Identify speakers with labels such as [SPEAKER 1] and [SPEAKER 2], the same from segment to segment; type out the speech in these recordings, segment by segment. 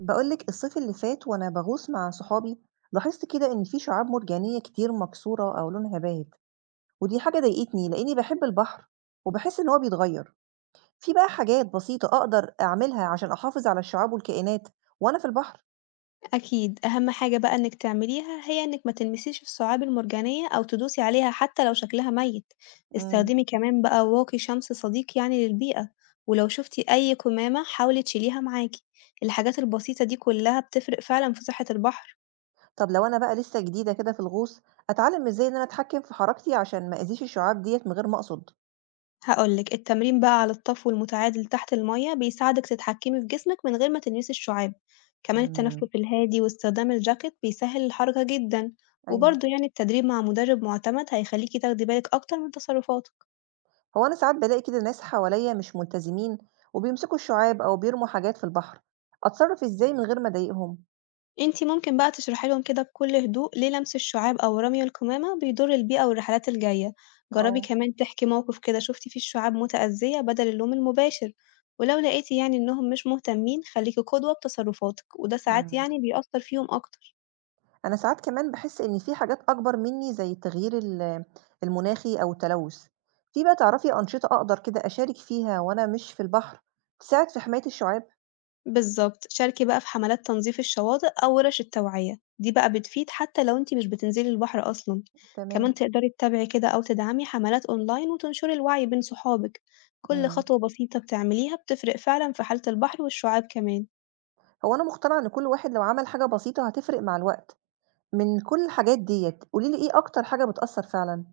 [SPEAKER 1] بقولك الصيف اللي فات وأنا بغوص مع صحابي لاحظت كده إن في شعاب مرجانية كتير مكسورة أو لونها باهت، ودي حاجة ضايقتني لأني بحب البحر وبحس إن هو بيتغير. في بقى حاجات بسيطة أقدر أعملها عشان أحافظ على الشعاب والكائنات وأنا في البحر؟
[SPEAKER 2] أكيد أهم حاجة بقى إنك تعمليها هي إنك ما تلمسيش الشعاب المرجانية أو تدوسي عليها حتى لو شكلها ميت،
[SPEAKER 1] مم.
[SPEAKER 2] استخدمي كمان بقى واقي شمس صديق للبيئة، ولو شفتي أي كمامة حاولي تشيليها معاكي، الحاجات البسيطة دي كلها بتفرق فعلا في صحة البحر.
[SPEAKER 1] طب لو أنا بقى لسه جديدة كده في الغوص، أتعلم إزاي إن أنا أتحكم في حركتي عشان ما أذيش الشعاب ديت من غير ما أقصد؟
[SPEAKER 2] هاقول لِك، التمرين بقى على الطفو المتعادل تحت المَيّة بيساعدِك تتحكمي في جسمِك من غير ما تلمسي الشعاب، كمان التنفس
[SPEAKER 1] مم.
[SPEAKER 2] الهادي واستخدام الجاكيت بيسهّل الحركة جدًا،
[SPEAKER 1] أيوه.
[SPEAKER 2] وبرضه التدريب مع مدرب معتمد هيخلّيكِ تاخدي بالِك أكتر من تصرفاتِك.
[SPEAKER 1] هو أنا ساعات بالاقي كده ناس حواليا مش ملتزمين وبيمسكوا الشعاب أو بيرموا حاجات في البحر، أتصرف إزاي من غير ما أضايقهم؟
[SPEAKER 2] أنتِ ممكن بقى تشرحي لهم كده بكل هدوء ليه لمس الشعاب أو رمي القمامة بيضر البيئة والرحلات الجاية، جرّبي
[SPEAKER 1] اه.
[SPEAKER 2] كمان تحكي موقف كده شُفتِ فيه الشعاب متأذية بدل اللوم المباشر، ولو لقيتِ إنهم مش مهتمين خلّيكِ قدوة بتصرفاتِك، وده ساعات
[SPEAKER 1] مم.
[SPEAKER 2] بيأثّر فيهم أكتر.
[SPEAKER 1] أنا ساعات كمان بحس إن في حاجات أكبر مني زي التغيير المناخي أو التلوث. في بقى تعرفي أنشطة أقدر كده أشارك فيها وأنا مش في البحر تساعد في حماية الشعاب؟
[SPEAKER 2] بالضبط. شاركي بقى في حملات تنظيف الشواطئ أو ورش التوعية، دي بقى بتفيد حتى لو أنتِ مش بتنزلي البحر أصلًا.
[SPEAKER 1] تمام.
[SPEAKER 2] كمان تقدري تتابعي كده أو تدعمي حملات أونلاين وتنشري الوعي بين صحابك. كل
[SPEAKER 1] مم.
[SPEAKER 2] خطوة بسيطة بتعمليها بتفرق فعلًا في حالة البحر والشعاب كمان.
[SPEAKER 1] هو أنا مقتنعة إن كل واحد لو عمل حاجة بسيطة هتفرق مع الوقت. من كل الحاجات ديت قوليلي إيه أكتر حاجة بتأثر فعلا؟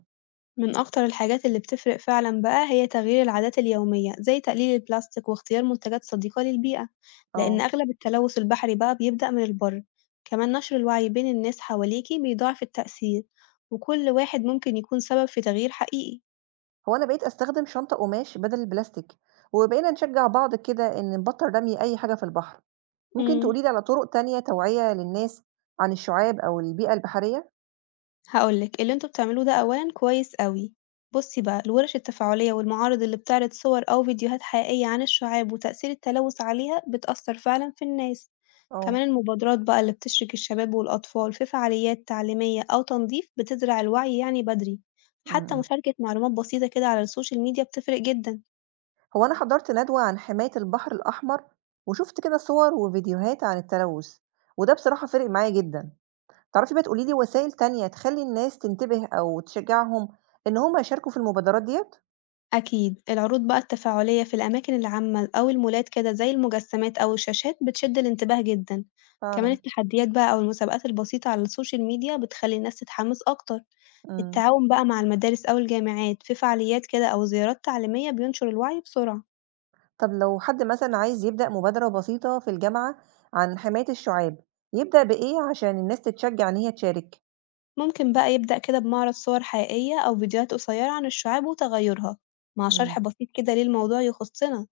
[SPEAKER 2] من أكتر الحاجات اللي بتفرق فعلًا بقى هي تغيير العادات اليومية، زي تقليل البلاستيك واختيار منتجات صديقة للبيئة، لإن
[SPEAKER 1] اه.
[SPEAKER 2] أغلب التلوث البحري بقى بيبدأ من البر، كمان نشر الوعي بين الناس حواليكِ بيضاعف التأثير، وكل واحد ممكن يكون سبب في تغيير حقيقي.
[SPEAKER 1] هو أنا بقيت أستخدم شنطة قماش بدل البلاستيك، وبقينا نشجّع بعض كده إن نبطّل رمي أي حاجة في البحر، ممكن
[SPEAKER 2] إمم.
[SPEAKER 1] تقولي لي على طرق تانية توعية للناس عن الشُعاب أو البيئة البحرية؟
[SPEAKER 2] هاقول لِك، اللي أنتم بتعملوه ده أولًا كويس أوي. بُصّي بقى، الورش التفاعلية والمعارض اللي بتعرض صور أو فيديوهات حقيقية عن الشعاب وتأثير التلوث عليها بتأثّر فعلًا في الناس.
[SPEAKER 1] اه.
[SPEAKER 2] كمان المبادرات بقى اللي بتشرِك الشباب والأطفال في فعاليات تعليمية أو تنظيف بتزرع الوعي بدري.
[SPEAKER 1] إمم،
[SPEAKER 2] حتى
[SPEAKER 1] إمم.
[SPEAKER 2] مشاركة معلومات بسيطة كده على السوشيال ميديا بتفرق جدًا.
[SPEAKER 1] هو أنا حضرت ندوة عن حماية البحر الأحمر، وشُفت كده صور وفيديوهات عن التلوث، وده بصراحة فِرِق معايا جدًا. تعرفي بقى تقولي لي وسائل تانية تخلّي الناس تنتبه أو تشجّعهم إن هم يشاركوا في المبادرات ديّة؟
[SPEAKER 2] أكيد، العروض بقى التفاعلية في الأماكن العامة أو المولات كده زي المجسمات أو الشاشات بتشد الانتباه جدًا، كمان
[SPEAKER 1] فعلًا.
[SPEAKER 2] التحديات بقى أو المسابقات البسيطة على السوشيال ميديا بتخلي الناس تتحمس أكتر،
[SPEAKER 1] إمم.
[SPEAKER 2] التعاون بقى مع المدارس أو الجامعات في فعاليات كده أو زيارات تعليمية بينشر الوعي بسرعة.
[SPEAKER 1] طب لو حد مثلًا عايز يبدأ مبادرة بسيطة في الجامعة عن حماية الشُعاب، يبدأ بإيه عشان الناس تتشجّع إن هي تشارك؟
[SPEAKER 2] ممكن بقى يبدأ كده بمعرض صور حقيقية أو فيديوهات قصيرة عن الشعاب وتغيرها مع
[SPEAKER 1] إمم.
[SPEAKER 2] شرح بسيط كده ليه الموضوع يخصنا.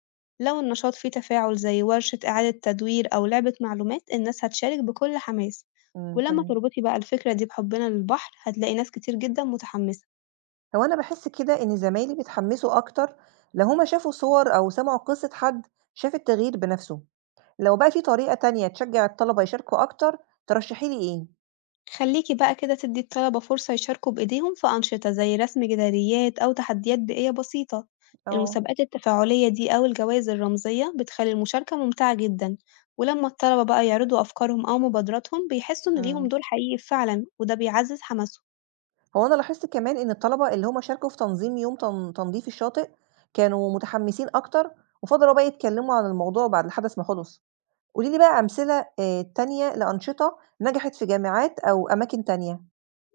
[SPEAKER 2] لو النشاط فيه تفاعل زي ورشة إعادة تدوير أو لعبة معلومات الناس هتشارك بكل حماس.
[SPEAKER 1] إمم،
[SPEAKER 2] ولما
[SPEAKER 1] تمام.
[SPEAKER 2] تربطي بقى الفكرة دي بحبنا للبحر هتلاقي ناس كتير جدا متحمسة.
[SPEAKER 1] هو أنا باحس كده إن زمايلي بيتحمّسوا أكتر لو هُم شافوا صور أو سمعوا قصة حد شاف التغيير بنَفْسه، لو بقى في طريقة تانية تشجّع الطلبة يشاركوا أكتر، ترشّحي لي إيه؟
[SPEAKER 2] خلّيكِ بقى كده تدّي الطلبة فرصة يشاركوا بإيديهم في أنشطة زي رسم جداريات أو تحديات بيئية بسيطة،
[SPEAKER 1] آه.
[SPEAKER 2] المسابقات التفاعلية دي أو الجوائز الرمزية بتخلّي المشاركة ممتعة جدًا، ولمّا الطلبة بقى يعرضوا أفكارهم أو مبادراتهم بيحسوا إن ليهم
[SPEAKER 1] إمم.
[SPEAKER 2] دور حقيقي فعلًا، وده بيعزّز حماسهم.
[SPEAKER 1] هو أنا لاحظت كمان إن الطلبة اللي هُم شاركوا في تنظيم يوم تنضيف الشاطئ، كانوا متحمّسين أكتر وفضلوا بقى يتكلّموا عن الموضوع بعد الحدث ما خلص. قولي لي بقى أمثلة تانية لأنشطة نجحت في جامعات أو أماكن تانية.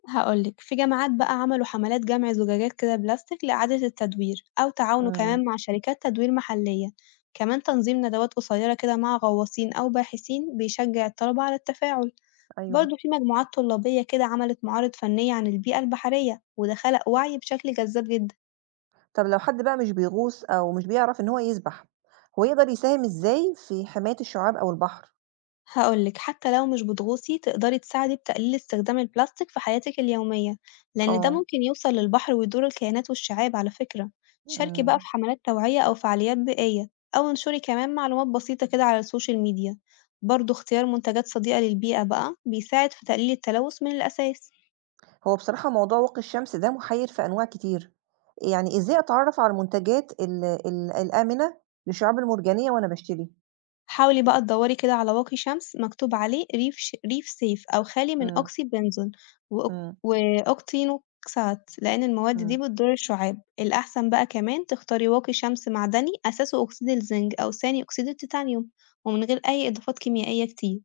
[SPEAKER 2] هاقول لِك، في جامعات بقى عملوا حملات جمع زجاجات كده بلاستيك لإعادة التدوير، أو تعاونوا
[SPEAKER 1] إمم،
[SPEAKER 2] كمان مع شركات تدوير محلية، كمان تنظيم ندوات قصيرة كده مع غواصين أو باحثين بيشجع الطلبة على التفاعل.
[SPEAKER 1] أيوه.
[SPEAKER 2] برضه في مجموعات طلابية كده عملت معارض فنية عن البيئة البحرية وده خلق وعي بشكل جذاب جدا.
[SPEAKER 1] طب لو حد بقى مش بيغوص أو مش بيعرف إن هو يسبح، هو يقدر يساهم إزاي في حماية الشعاب أو البحر؟
[SPEAKER 2] هقولك حتى لو مش بتغوصي تقدري تساعدي بتقليل استخدام البلاستيك في حياتك اليومية، لأن ده
[SPEAKER 1] آه،
[SPEAKER 2] ممكن يوصل للبحر ويضر الكائنات والشعاب على فكرة. شاركي بقى
[SPEAKER 1] إمم.
[SPEAKER 2] في حملات توعية أو فعاليات بيئية، أو انشري كمان معلومات بسيطة كده على السوشيال ميديا. برضه اختيار منتجات صديقة للبيئة بقى بيساعد في تقليل التلوث من الأساس.
[SPEAKER 1] هو بصراحة موضوع واقي الشمس ده محير في أنواع كتير، يعني إزاي أتعرف على المنتجات ال ال الآمنة للشعاب المرجانية وأنا باشتري؟
[SPEAKER 2] حاولي بقى تدوّري كده على واقي شمس مكتوب عليه ريف ريف safe أو خالي من
[SPEAKER 1] إمم،
[SPEAKER 2] أوكسي بنزون،
[SPEAKER 1] إمم،
[SPEAKER 2] وأوكتينوكسات، لإن المواد دي
[SPEAKER 1] إمم.
[SPEAKER 2] بتضر الشعاب. الأحسن بقى كمان تختاري واقي شمس معدني أساسه أكسيد الزنك أو ثاني أكسيد التيتانيوم، ومن غير أي إضافات كيميائية كتير.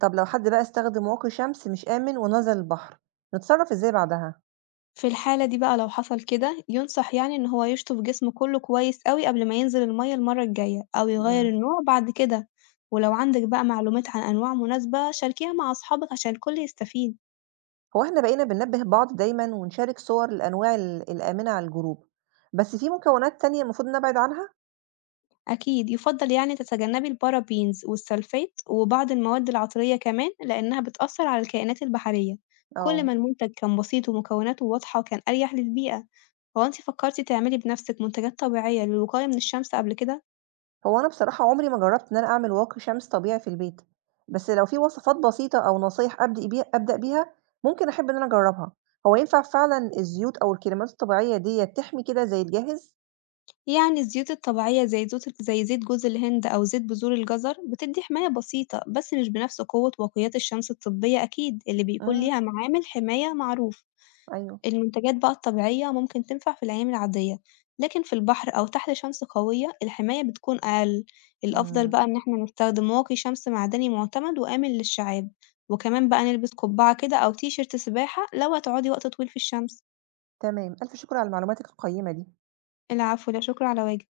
[SPEAKER 1] طب لو حد بقى استخدم واقي شمس مش آمن ونزل البحر، نتصرف إزاي بعدها؟
[SPEAKER 2] في الحالة دي بقى لو حصل كده، ينصح إن هو يشطف جسمه كله كويس أوي قبل ما ينزل المَيّة المرّة الجاية أو يغيّر
[SPEAKER 1] إمم.
[SPEAKER 2] النوع بعد كده. ولو عندِك بقى معلومات عن أنواع مناسبة، شاركيها مع أصحابك عشان الكل يستفيد.
[SPEAKER 1] هو إحنا بقينا بننبّه بعض دايمًا ونشارك صور الأنواع الآمنة على الجروب، بس في مكونات تانية المفروض نبعد عنها؟
[SPEAKER 2] أكيد، يُفضّل تتجنّبي البارابينز والسلفات وبعض المواد العطرية كمان، لإنها بتأثّر على الكائنات البحرية، كل
[SPEAKER 1] آه.
[SPEAKER 2] ما المنتج كان بسيط ومكوناته واضحة كان أريح للبيئة. هو أنتِ فكّرتِ تعملي بنَفْسِك منتجات طبيعية للوقاية من الشمس قبل كده؟
[SPEAKER 1] هو أنا بصراحة عمري ما جرّبت إن أنا أعمل واقي شمس طبيعي في البيت، بس لو في وصفات بسيطة أو نصايح أبدأ بيها ممكن أحب إن أنا أجرّبها، هو ينفع فعلًا الزيوت أو الكريمات الطبيعية ديّة تحمي كده زي الجاهز؟
[SPEAKER 2] يعني الزيوت الطبيعية زي زوت زي زيت جوز الهند أو زيت بذور الجزر بتدّي حماية بسيطة، بس مش بنَفْس قوة واقيات الشمس الطبية أكيد، اللي بيكون
[SPEAKER 1] إمم،
[SPEAKER 2] ليها معامل حماية معروف.
[SPEAKER 1] أيوه،
[SPEAKER 2] المنتجات بقى الطبيعية ممكن تنفع في الأيام العادية، لكن في البحر أو تحت شمس قوية الحماية بتكون أقل، الأفضل بقى
[SPEAKER 1] إمم،
[SPEAKER 2] إن احنا نستخدم واقي شمس معدني معتمد وآمن للشعاب، وكمان بقى نلبس قبعة كده أو تيشيرت سباحة لو هتقعدي وقت طويل في الشمس.
[SPEAKER 1] تمام، ألف شكر على معلوماتِك القيّمة دي.
[SPEAKER 2] العفو لا شكر على واجب.